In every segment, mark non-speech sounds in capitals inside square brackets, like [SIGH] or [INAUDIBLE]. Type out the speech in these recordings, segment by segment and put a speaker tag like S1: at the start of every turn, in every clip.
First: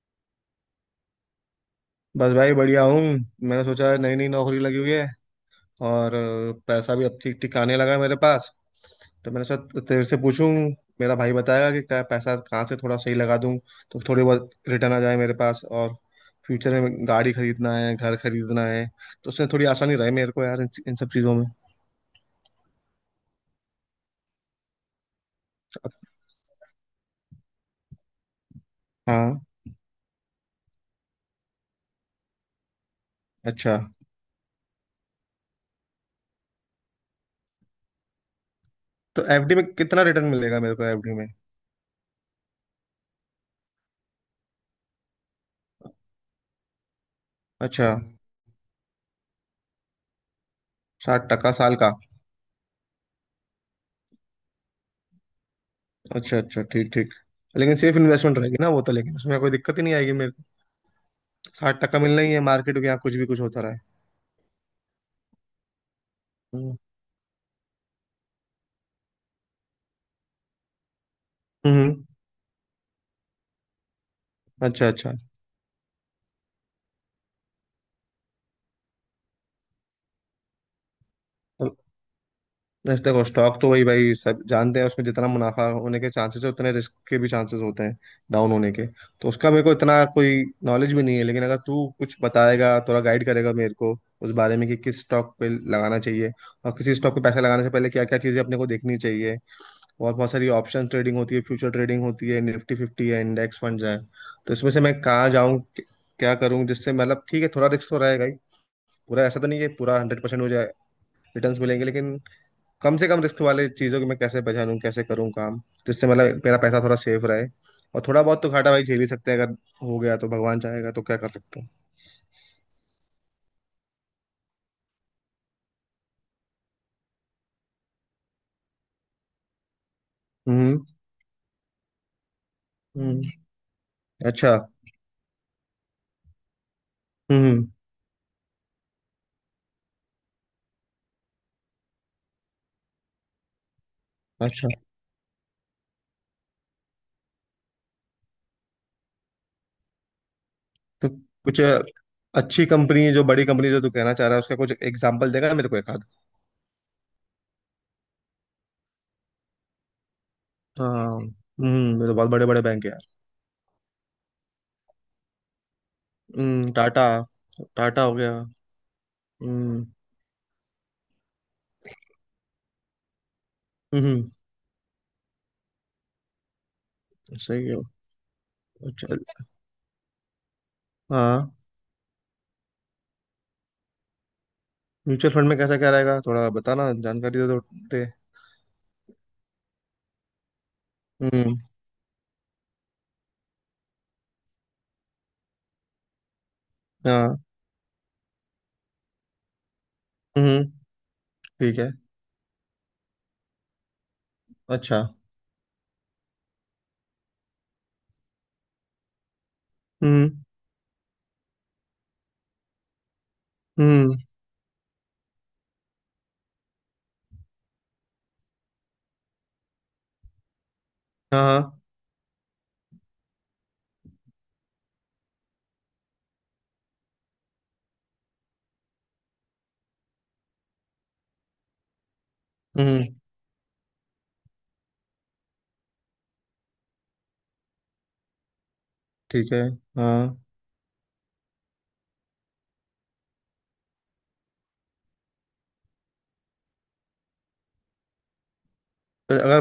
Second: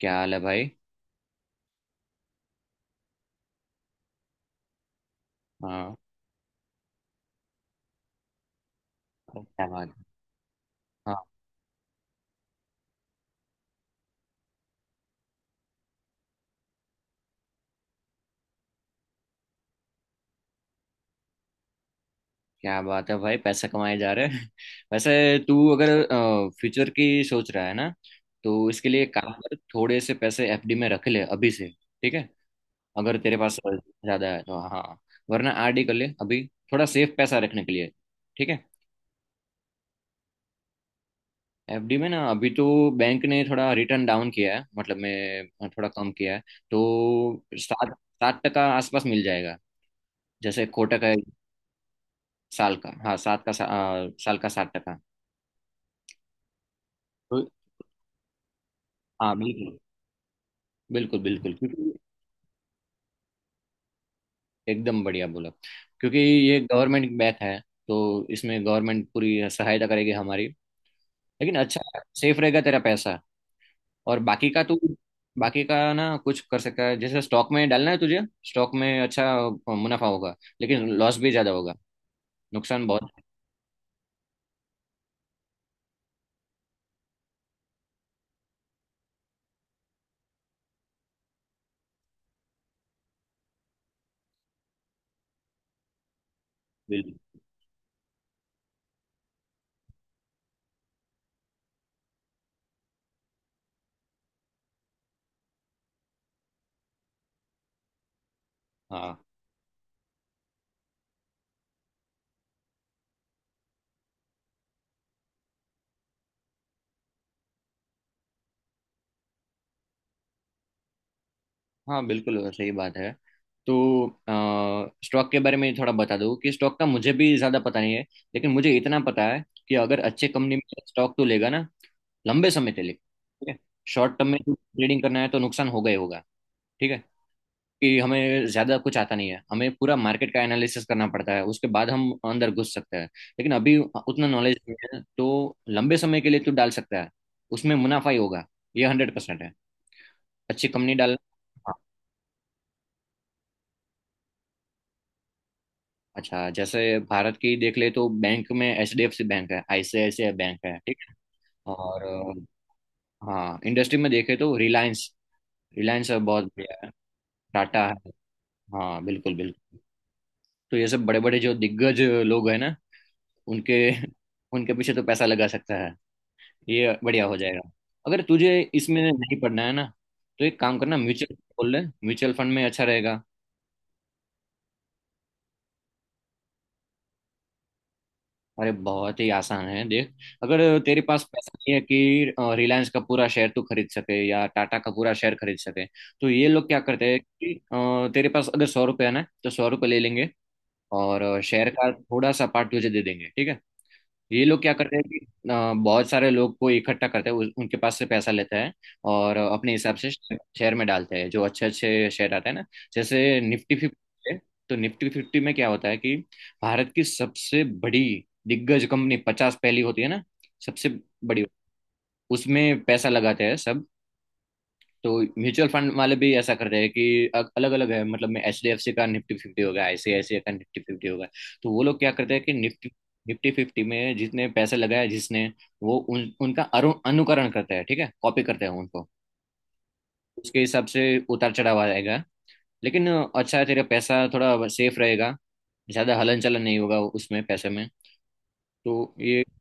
S1: क्या हाल है भाई।
S2: बस भाई बढ़िया हूँ। मैंने सोचा नई नई नौकरी लगी हुई है।
S1: हाँ।
S2: और पैसा भी अब ठीक ठीक आने लगा है मेरे पास। तो
S1: अरे
S2: मैंने सोचा
S1: क्या
S2: तो
S1: बात
S2: तेरे
S1: है।
S2: से पूछूं। मेरा
S1: हाँ।
S2: भाई बताएगा कि क्या पैसा कहाँ से थोड़ा सही लगा दूं। तो थोड़ी बहुत रिटर्न आ जाए मेरे पास। और फ्यूचर में गाड़ी खरीदना है, घर खरीदना है। तो उससे थोड़ी आसानी रहे मेरे को यार इन सब चीज़ों में।
S1: क्या बात है भाई, पैसा कमाए जा रहे हैं। [LAUGHS] वैसे तू अगर फ्यूचर की सोच रहा है ना, तो इसके लिए एक काम
S2: हाँ।
S1: कर, थोड़े से पैसे FD में रख ले अभी से। ठीक है? अगर तेरे पास
S2: अच्छा।
S1: ज्यादा है तो। हाँ, वरना RD कर ले अभी, थोड़ा सेफ पैसा रखने के लिए। ठीक है?
S2: तो एफडी में कितना रिटर्न मिलेगा मेरे को, एफडी में?
S1: FD में ना अभी तो बैंक ने थोड़ा रिटर्न डाउन किया है, मतलब मैं थोड़ा कम किया है। तो
S2: अच्छा।
S1: सात, सात टका आसपास मिल जाएगा, जैसे कोटक है।
S2: 60 टका साल का?
S1: साल का, हाँ, सात का साल का 7 टका।
S2: अच्छा अच्छा, ठीक ठीक।
S1: तो
S2: लेकिन सेफ इन्वेस्टमेंट रहेगी ना वो तो, लेकिन
S1: हाँ
S2: उसमें कोई
S1: बिल्कुल।
S2: दिक्कत ही नहीं आएगी।
S1: बिल्कुल बिल्कुल
S2: साठ
S1: क्योंकि
S2: टक्का मिलना ही है, मार्केट के यहाँ कुछ भी कुछ होता रहा है।
S1: एकदम बढ़िया बोला। क्योंकि ये
S2: हम्म।
S1: गवर्नमेंट बैच है, तो इसमें गवर्नमेंट पूरी सहायता करेगी हमारी। लेकिन अच्छा,
S2: हम्म।
S1: सेफ रहेगा तेरा पैसा। और बाकी का तू,
S2: अच्छा अच्छा।
S1: बाकी का ना कुछ कर सकता है। जैसे स्टॉक में डालना है तुझे, स्टॉक में अच्छा मुनाफा होगा लेकिन लॉस भी ज्यादा
S2: तो
S1: होगा, नुकसान बहुत।
S2: देखो, स्टॉक तो वही भाई सब जानते हैं, उसमें जितना मुनाफा होने के चांसेस है उतने रिस्क के भी चांसेस होते हैं, डाउन होने के। तो उसका मेरे को इतना कोई नॉलेज भी नहीं है, लेकिन अगर तू कुछ बताएगा, थोड़ा गाइड करेगा मेरे को उस बारे में कि किस स्टॉक पे लगाना चाहिए, और किसी स्टॉक पे
S1: बिल्कुल।
S2: पैसा लगाने से पहले क्या क्या चीजें अपने को देखनी चाहिए। और बहुत सारी ऑप्शन ट्रेडिंग होती है, फ्यूचर ट्रेडिंग होती है, निफ्टी फिफ्टी है, इंडेक्स फंड है। तो इसमें से मैं कहाँ जाऊँ, क्या करूँ, जिससे मतलब ठीक है, थोड़ा रिस्क तो रहेगा ही।
S1: हाँ,
S2: पूरा ऐसा तो नहीं कि पूरा 100% हो जाए रिटर्न्स मिलेंगे, लेकिन कम से कम रिस्क वाले चीज़ों की मैं कैसे पहचानूँ, कैसे करूँ काम, जिससे मतलब मेरा पैसा थोड़ा सेफ रहे। और थोड़ा बहुत तो घाटा भाई झेल ही सकते हैं। अगर हो गया तो भगवान चाहेगा, तो क्या कर सकते हैं।
S1: हाँ बिल्कुल, वो सही बात है। तो स्टॉक के बारे में थोड़ा बता दूँ कि स्टॉक का मुझे भी ज़्यादा पता नहीं है, लेकिन मुझे इतना पता है कि अगर अच्छे कंपनी
S2: हम्म।
S1: में स्टॉक तो लेगा ना, लंबे समय के लिए।
S2: हम्म।
S1: ठीक है? शॉर्ट टर्म में
S2: अच्छा।
S1: ट्रेडिंग करना है तो नुकसान होगा ही होगा। ठीक है
S2: हम्म।
S1: कि हमें ज़्यादा कुछ आता नहीं है, हमें पूरा मार्केट का एनालिसिस करना पड़ता है उसके बाद हम अंदर घुस सकते हैं। लेकिन अभी उतना नॉलेज
S2: अच्छा,
S1: नहीं है तो लंबे समय के लिए तू डाल सकता है, उसमें मुनाफा ही होगा। ये 100% है, अच्छी कंपनी
S2: तो
S1: डालना।
S2: कुछ अच्छी कंपनी, जो बड़ी कंपनी जो तू कहना चाह रहा है, उसका कुछ एग्जाम्पल देगा मेरे को एक?
S1: अच्छा, जैसे भारत की देख ले तो बैंक में HDFC बैंक है, ICICI बैंक है। ठीक
S2: हाँ।
S1: है?
S2: हम्म,
S1: और
S2: ये तो बहुत बड़े बड़े बैंक है यार।
S1: हाँ, इंडस्ट्री में देखे तो रिलायंस, रिलायंस बहुत
S2: हम्म,
S1: बढ़िया है।
S2: टाटा।
S1: टाटा
S2: टाटा
S1: है।
S2: हो गया।
S1: हाँ बिल्कुल बिल्कुल।
S2: हम्म।
S1: तो ये सब बड़े बड़े जो दिग्गज लोग हैं ना, उनके,
S2: हम्म।
S1: उनके पीछे तो पैसा लगा सकता है, ये बढ़िया हो जाएगा।
S2: सही है।
S1: अगर तुझे इसमें
S2: चल।
S1: नहीं पढ़ना है ना, तो एक काम करना, म्यूचुअल
S2: हाँ।
S1: खोल ले, म्यूचुअल फंड में अच्छा रहेगा।
S2: म्यूचुअल फंड में कैसा क्या रहेगा? थोड़ा बताना, जानकारी दे दो दे।
S1: अरे बहुत ही आसान है, देख। अगर तेरे पास पैसा
S2: हम्म।
S1: नहीं है कि रिलायंस का पूरा शेयर तू खरीद सके या टाटा का पूरा शेयर खरीद सके, तो ये लोग क्या करते हैं
S2: हाँ।
S1: कि तेरे पास अगर 100 रुपये है ना, तो 100 रुपये ले लेंगे
S2: हम्म।
S1: और शेयर
S2: ठीक
S1: का
S2: है।
S1: थोड़ा सा पार्ट तुझे दे देंगे। ठीक है? ये लोग क्या करते हैं
S2: अच्छा।
S1: कि बहुत सारे लोग को इकट्ठा करते हैं, उनके पास से पैसा लेते हैं और अपने हिसाब से
S2: हम्म।
S1: शेयर में डालते हैं, जो अच्छे अच्छे शेयर आते हैं ना, जैसे निफ्टी
S2: हम्म।
S1: फिफ्टी। तो निफ्टी फिफ्टी में क्या होता है कि भारत की सबसे बड़ी दिग्गज कंपनी 50 पहली होती है ना, सबसे
S2: हाँ
S1: बड़ी,
S2: हाँ।
S1: उसमें पैसा लगाते हैं सब। तो म्यूचुअल फंड वाले भी ऐसा कर रहे हैं कि अलग अलग है, मतलब में HDFC का निफ्टी फिफ्टी होगा, ICICI का निफ्टी फिफ्टी होगा। तो वो लोग क्या करते हैं कि निफ्टी,
S2: हम्म।
S1: निफ्टी फिफ्टी में जितने पैसे लगाए जिसने, वो उन, उनका अनुकरण करते हैं। ठीक है, कॉपी करते हैं उनको।
S2: ठीक है। हाँ।
S1: उसके हिसाब से उतार चढ़ाव आएगा, लेकिन अच्छा है, तेरा पैसा थोड़ा सेफ रहेगा, ज्यादा हलन चलन नहीं होगा उसमें पैसे में। तो
S2: तो
S1: ये
S2: अगर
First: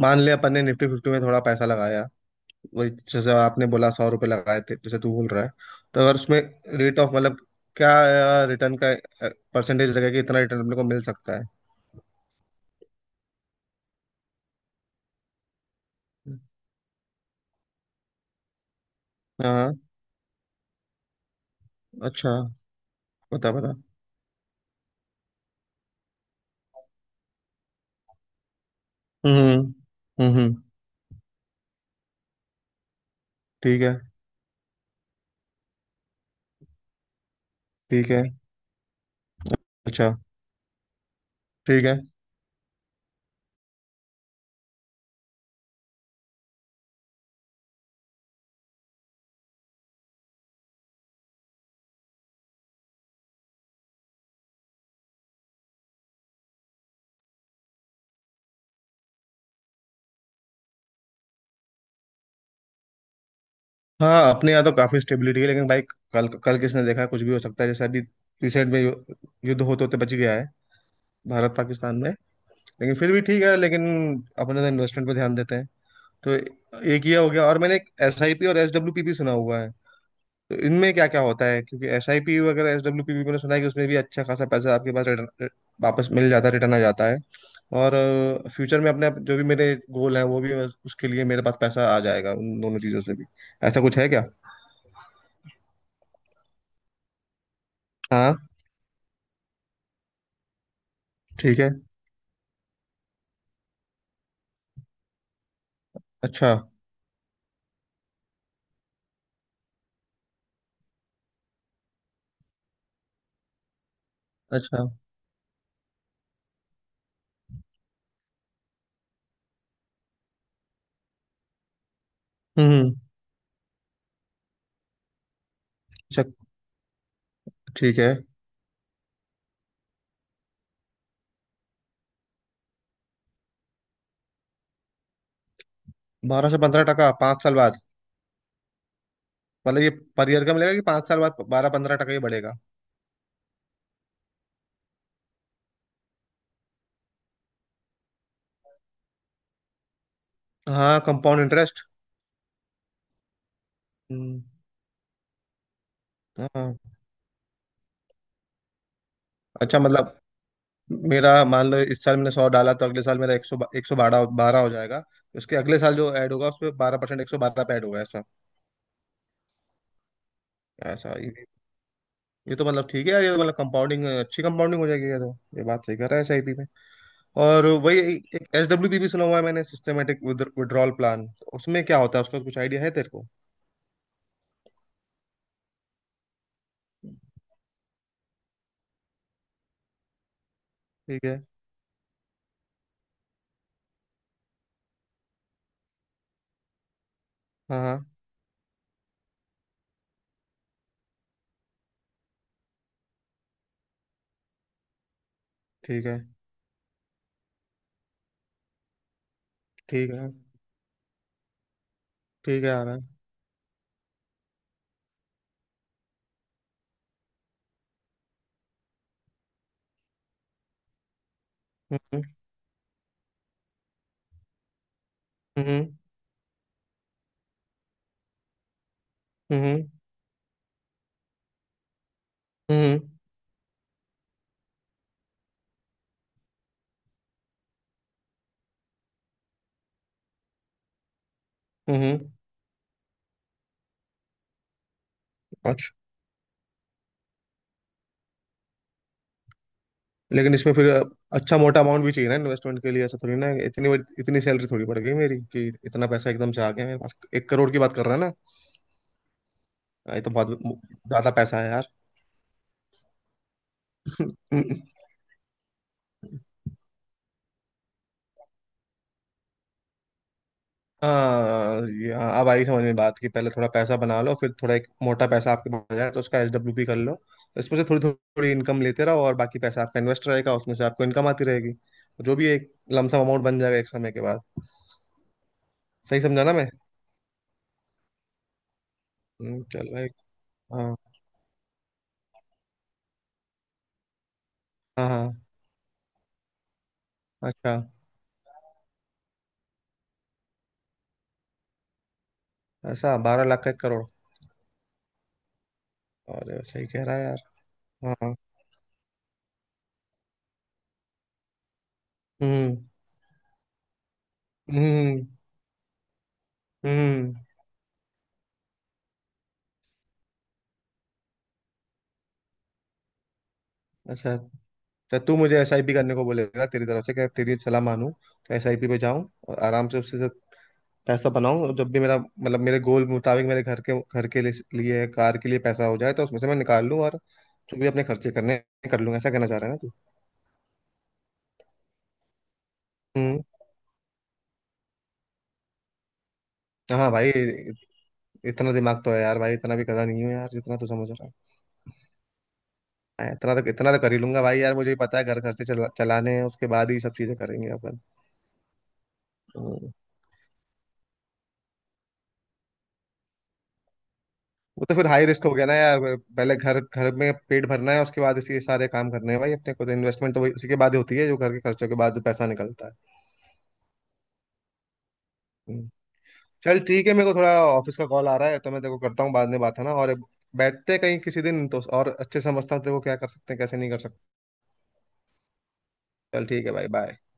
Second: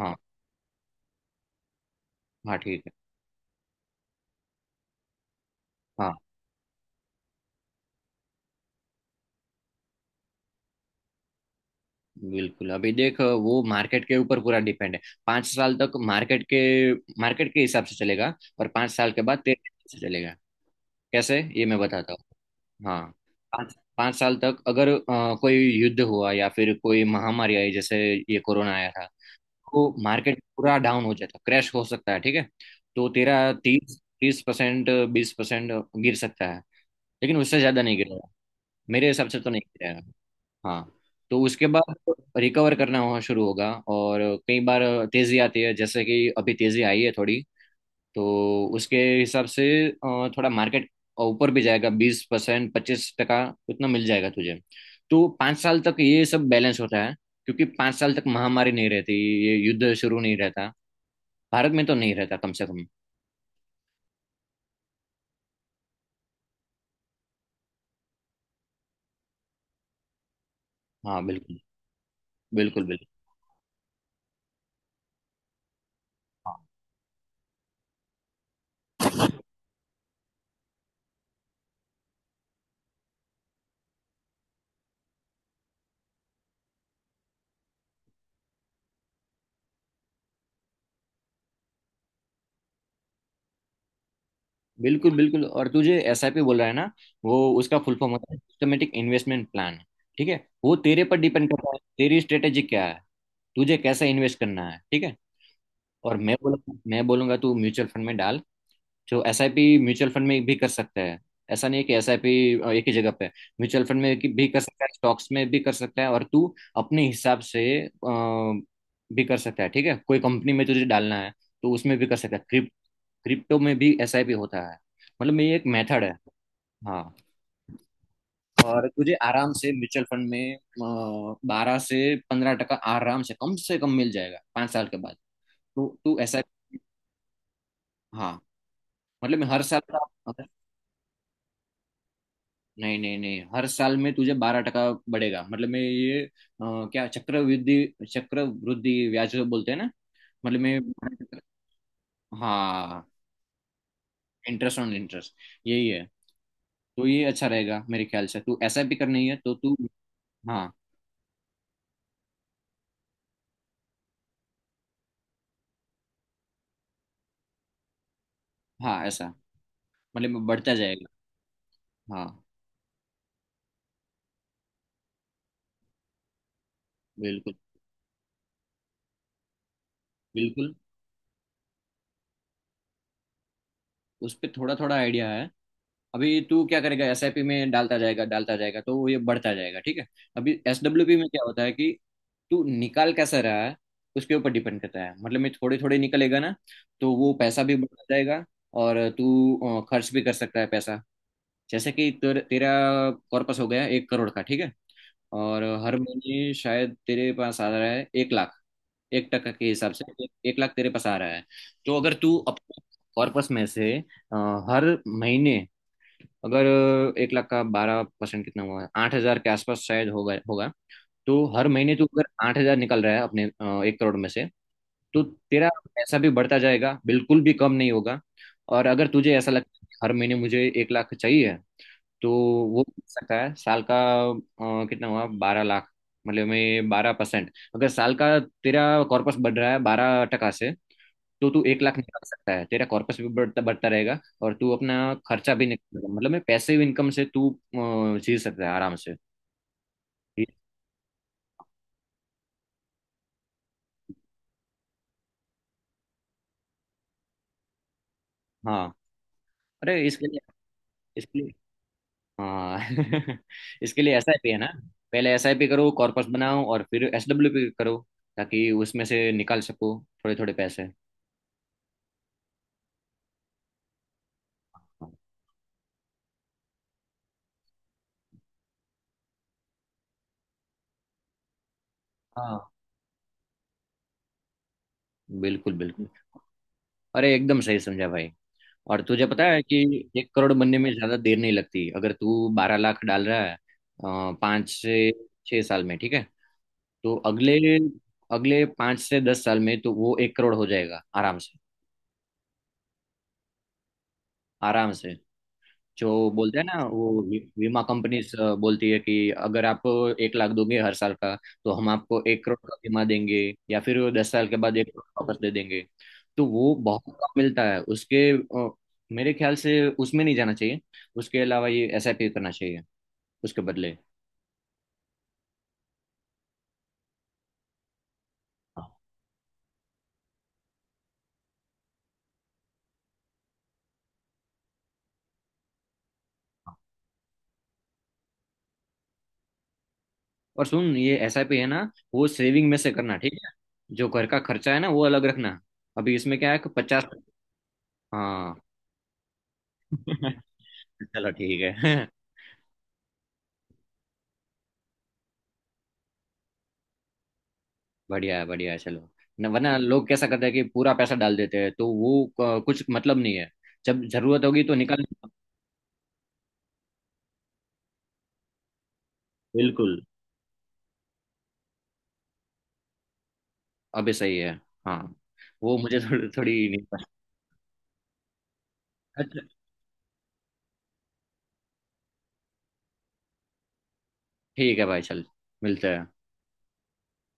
S1: हाँ।
S2: मान लिया अपन ने निफ्टी फिफ्टी में थोड़ा पैसा लगाया,
S1: हाँ ठीक
S2: वही
S1: है।
S2: जैसे आपने बोला ₹100 लगाए थे, जैसे तू बोल रहा है, तो अगर
S1: हाँ
S2: उसमें रेट ऑफ मतलब क्या, रिटर्न का परसेंटेज लगेगा कि इतना रिटर्न अपने को मिल सकता है?
S1: बिल्कुल, अभी देख, वो मार्केट के ऊपर पूरा डिपेंड है। पांच साल तक मार्केट के, मार्केट के हिसाब से चलेगा और 5 साल के बाद तेरे
S2: हाँ।
S1: हिसाब से चलेगा। कैसे, ये मैं बताता
S2: अच्छा।
S1: हूँ। हाँ,
S2: बता
S1: पाँच
S2: बता।
S1: पाँच साल तक अगर कोई युद्ध हुआ या फिर कोई महामारी आई, जैसे ये कोरोना आया था,
S2: हम्म।
S1: तो
S2: हम्म।
S1: मार्केट
S2: हम्म।
S1: पूरा डाउन हो जाता, क्रैश हो सकता है। ठीक है? तो तेरा
S2: ठीक
S1: तीस
S2: है।
S1: तीस परसेंट 20% गिर सकता है, लेकिन उससे ज्यादा नहीं
S2: ठीक है।
S1: गिरेगा। मेरे हिसाब से तो नहीं गिरेगा।
S2: अच्छा।
S1: हाँ। तो उसके
S2: ठीक
S1: बाद
S2: है।
S1: रिकवर करना वहाँ शुरू होगा और कई बार तेजी आती है, जैसे कि अभी तेजी आई है थोड़ी। तो उसके हिसाब से थोड़ा मार्केट ऊपर भी जाएगा, 20%, 25 टका, उतना मिल जाएगा तुझे। तो 5 साल तक ये सब बैलेंस होता है, क्योंकि 5 साल तक महामारी नहीं रहती, ये युद्ध शुरू नहीं रहता, भारत में तो नहीं रहता कम से कम।
S2: हाँ, अपने यहाँ तो काफी स्टेबिलिटी है, लेकिन भाई कल कल किसने देखा है, कुछ भी हो सकता है। जैसे अभी रिसेंट में युद्ध होते होते बच गया है
S1: हाँ
S2: भारत
S1: बिल्कुल
S2: पाकिस्तान में।
S1: बिल्कुल,
S2: लेकिन
S1: बिल्कुल
S2: फिर भी ठीक है, लेकिन अपने तो इन्वेस्टमेंट पे ध्यान देते हैं। तो एक ये हो गया। और मैंने एसआईपी और एसडब्ल्यूपी भी सुना हुआ है। तो इनमें क्या क्या होता है? क्योंकि एसआईपी वगैरह एसडब्ल्यूपी भी मैंने सुना है कि उसमें भी अच्छा खासा पैसा आपके पास रिटर्न वापस मिल जाता है, रिटर्न आ जाता है। और फ्यूचर में अपने जो भी मेरे गोल है, वो भी बस उसके लिए मेरे पास पैसा आ जाएगा उन दोनों चीज़ों से भी। ऐसा कुछ है क्या?
S1: बिल्कुल बिल्कुल। और तुझे SIP बोल रहा है ना, वो, उसका फुल फॉर्म होता है
S2: हाँ।
S1: Systematic investment plan. ठीक है? वो तेरे पर डिपेंड
S2: ठीक
S1: करता
S2: है।
S1: है, तेरी स्ट्रेटेजी क्या है, तुझे कैसे इन्वेस्ट करना है। ठीक है? और मैं
S2: अच्छा।
S1: बोलूंगा मैं बोलूंगा तू म्यूचुअल फंड में डाल। जो एसआईपी म्यूचुअल फंड में भी कर सकता है, ऐसा नहीं है कि एसआईपी एक ही जगह पे है। म्यूचुअल फंड में भी कर सकता है,
S2: अच्छा।
S1: स्टॉक्स में भी कर सकता है, और तू अपने हिसाब से भी कर सकता है। ठीक है? कोई कंपनी में तुझे डालना है तो उसमें भी कर सकता है।
S2: हम्म।
S1: क्रिप्टो में भी एसआईपी होता है, मतलब ये एक मेथड है।
S2: अच्छा।
S1: हाँ।
S2: ठीक है।
S1: और तुझे आराम से म्यूचुअल फंड में 12 से 15 टका आराम से, कम से कम, मिल जाएगा 5 साल के बाद। तो तू ऐसा।
S2: 12 से 15 टका 5 साल बाद?
S1: हाँ, मतलब मैं हर साल
S2: मतलब ये
S1: का।
S2: पर ईयर का मिलेगा, कि 5 साल बाद 12 15 टका ही बढ़ेगा?
S1: नहीं नहीं नहीं, हर साल में तुझे 12 टका बढ़ेगा, मतलब मैं ये क्या चक्रवृद्धि, चक्रवृद्धि ब्याज बोलते हैं ना, मतलब मैं।
S2: हाँ, कंपाउंड इंटरेस्ट।
S1: हाँ, इंटरेस्ट ऑन इंटरेस्ट, यही है।
S2: हाँ।
S1: तो ये अच्छा रहेगा मेरे ख्याल से, तू ऐसा भी करनी है तो तू।
S2: अच्छा मतलब
S1: हाँ,
S2: मेरा, मान लो इस साल मैंने 100 डाला तो अगले साल मेरा 100, 112 बारह हो जाएगा? उसके अगले साल जो ऐड होगा उस पर 12% 112 पे ऐड होगा, ऐसा?
S1: हाँ ऐसा, मतलब बढ़ता जाएगा।
S2: ऐसा ये?
S1: हाँ
S2: ये तो मतलब ठीक है यार, ये तो मतलब कंपाउंडिंग, अच्छी कंपाउंडिंग हो जाएगी ये तो। ये बात सही कर रहा है एसआईपी में।
S1: बिल्कुल
S2: और वही एक एस डब्ल्यू बी भी सुना हुआ है मैंने, सिस्टमेटिक
S1: बिल्कुल।
S2: Withdrawal plan. उसमें क्या होता है, उसका कुछ आइडिया है तेरे को?
S1: उस पर थोड़ा थोड़ा आइडिया है। अभी तू क्या करेगा, एसआईपी में डालता जाएगा तो वो ये बढ़ता जाएगा। ठीक है? अभी SWP
S2: ठीक
S1: में
S2: है।
S1: क्या होता है कि तू निकाल कैसा रहा है, उसके ऊपर डिपेंड करता है। मतलब मैं थोड़े थोड़े निकलेगा ना, तो वो पैसा भी
S2: हाँ
S1: बढ़ता
S2: हाँ।
S1: जाएगा और तू खर्च भी कर सकता है पैसा। जैसे कि तेरा कॉर्पस हो गया 1 करोड़ का। ठीक है? और हर
S2: ठीक है।
S1: महीने शायद तेरे पास आ रहा है 1 लाख, एक टका के हिसाब से
S2: ठीक
S1: एक,
S2: है।
S1: एक लाख तेरे पास आ रहा है। तो अगर तू
S2: ठीक है,
S1: अपने
S2: आ रहा है।
S1: कॉर्पस में से हर महीने, अगर 1 लाख का 12% कितना हुआ है, 8 हज़ार के आसपास शायद होगा होगा। तो हर महीने तू
S2: हम्म।
S1: अगर 8 हज़ार निकल रहा है अपने 1 करोड़ में से, तो तेरा
S2: हम्म।
S1: पैसा भी बढ़ता जाएगा, बिल्कुल भी कम नहीं होगा। और अगर तुझे ऐसा
S2: हम्म।
S1: लगता है
S2: हम्म।
S1: कि हर महीने मुझे 1 लाख चाहिए, तो वो
S2: हम्म।
S1: मिल सकता है साल का कितना हुआ, 12 लाख, मतलब में 12%। अगर साल का तेरा कॉर्पस बढ़ रहा है 12 टका से, तो तू 1 लाख निकाल
S2: हम्म।
S1: सकता है, तेरा कॉर्पस भी बढ़ता बढ़ता रहेगा और तू अपना खर्चा भी
S2: हम्म।
S1: निकाल, मतलब में पैसिव इनकम से तू जी सकता है आराम से। ये-
S2: लेकिन इसमें फिर अच्छा मोटा अमाउंट भी चाहिए ना इन्वेस्टमेंट के लिए। ऐसा थोड़ी ना इतनी सैलरी थोड़ी बढ़ गई मेरी कि इतना पैसा एकदम से आ गया मेरे पास। 1 करोड़ की बात कर रहा है ना?
S1: हाँ, अरे
S2: हाँ, ये
S1: इसके
S2: तो
S1: लिए,
S2: बहुत ज्यादा
S1: इसके लिए
S2: पैसा है यार।
S1: हाँ [LAUGHS] इसके लिए एसआईपी है ना,
S2: [LAUGHS]
S1: पहले SIP करो, कॉर्पस बनाओ, और फिर SWP करो ताकि उसमें से निकाल सको थोड़े थोड़े पैसे।
S2: हाँ हाँ, अब आई समझ में बात कि पहले थोड़ा पैसा बना लो, फिर थोड़ा एक मोटा पैसा आपके पास आ जाए तो उसका एसडब्ल्यूपी कर लो। तो इसमें से थोड़ी थोड़ी इनकम लेते रहो, और बाकी पैसा आपका इन्वेस्ट रहेगा, उसमें से आपको इनकम आती रहेगी। जो भी
S1: हाँ
S2: एक लमसम अमाउंट बन जाएगा एक समय के बाद।
S1: बिल्कुल बिल्कुल।
S2: सही समझा ना मैं?
S1: अरे एकदम सही समझा भाई। और तुझे पता है कि
S2: चल भाई।
S1: 1 करोड़ बनने में
S2: हाँ।
S1: ज्यादा देर नहीं लगती, अगर तू बारह लाख डाल रहा है पाँच
S2: हाँ।
S1: से
S2: हाँ।
S1: छह साल में। ठीक है? तो अगले
S2: अच्छा।
S1: अगले 5 से 10 साल में तो वो 1 करोड़ हो जाएगा आराम से,
S2: ऐसा 12 लाख का 1 करोड़?
S1: आराम से। जो बोलते
S2: अरे
S1: हैं ना
S2: सही कह
S1: वो
S2: रहा है यार।
S1: बीमा कंपनीज
S2: हाँ।
S1: बोलती है कि अगर आप 1 लाख दोगे हर साल का, तो हम आपको 1 करोड़ का
S2: हम्म।
S1: बीमा देंगे, या फिर वो 10 साल के बाद 1 करोड़
S2: हम्म।
S1: वापस दे देंगे। तो वो बहुत कम
S2: हम्म।
S1: मिलता है उसके मेरे ख्याल से उसमें नहीं जाना चाहिए। उसके अलावा ये एसआईपी करना चाहिए उसके बदले।
S2: अच्छा, तो तू मुझे एसआईपी करने को बोलेगा? तेरी तरफ से क्या, तेरी सलाह मानूं तो एसआईपी
S1: हाँ।
S2: पे जाऊं और आराम से उससे से पैसा बनाऊं। जब भी मेरा मतलब, मेरे गोल मुताबिक मेरे घर के लिए लिए, कार के लिए पैसा हो जाए तो उसमें से मैं
S1: हाँ।
S2: निकाल लूं। और जो भी अपने खर्चे करने हैं, कर लूंगा, ऐसा कहना चाह रहा है ना तू?
S1: और सुन, ये एसआईपी है ना, वो सेविंग में से करना। ठीक
S2: हम्म।
S1: है? जो घर का खर्चा है ना, वो अलग रखना। अभी इसमें क्या है कि 50,
S2: हाँ भाई,
S1: हाँ
S2: इतना दिमाग तो है यार भाई, इतना भी गधा नहीं हूँ यार जितना तू
S1: [LAUGHS]
S2: समझ रहा
S1: चलो
S2: है।
S1: ठीक है,
S2: हाँ, इतना तो कर ही लूंगा भाई यार, मुझे भी पता है घर खर्चे चलाने हैं, उसके बाद ही सब चीजें करेंगे अपन।
S1: बढ़िया है बढ़िया है, चलो। न वरना
S2: हम्म।
S1: लोग कैसा करते हैं कि पूरा पैसा डाल देते हैं, तो वो कुछ मतलब नहीं है। जब जरूरत होगी तो
S2: वो तो
S1: निकाल।
S2: फिर हाई रिस्क हो गया ना यार। पहले घर घर में पेट भरना है, उसके बाद इसी सारे काम करने हैं भाई अपने को। तो
S1: बिल्कुल,
S2: इन्वेस्टमेंट तो उसी के बाद ही होती है, जो घर के खर्चों के बाद जो पैसा निकलता है।
S1: अभी सही है। हाँ, वो
S2: हम्म।
S1: मुझे थोड़ी थोड़ी
S2: चल
S1: नहीं पता।
S2: ठीक है, मेरे को थोड़ा ऑफिस का कॉल आ रहा है, तो मैं तेरे को करता हूँ
S1: अच्छा,
S2: बाद में, बात है ना। और बैठते हैं कहीं किसी दिन तो, और अच्छे से समझता हूँ तेरे को क्या कर सकते हैं, कैसे नहीं कर सकते।
S1: ठीक है भाई, चल, मिलते हैं।
S2: चल ठीक है भाई, बाय।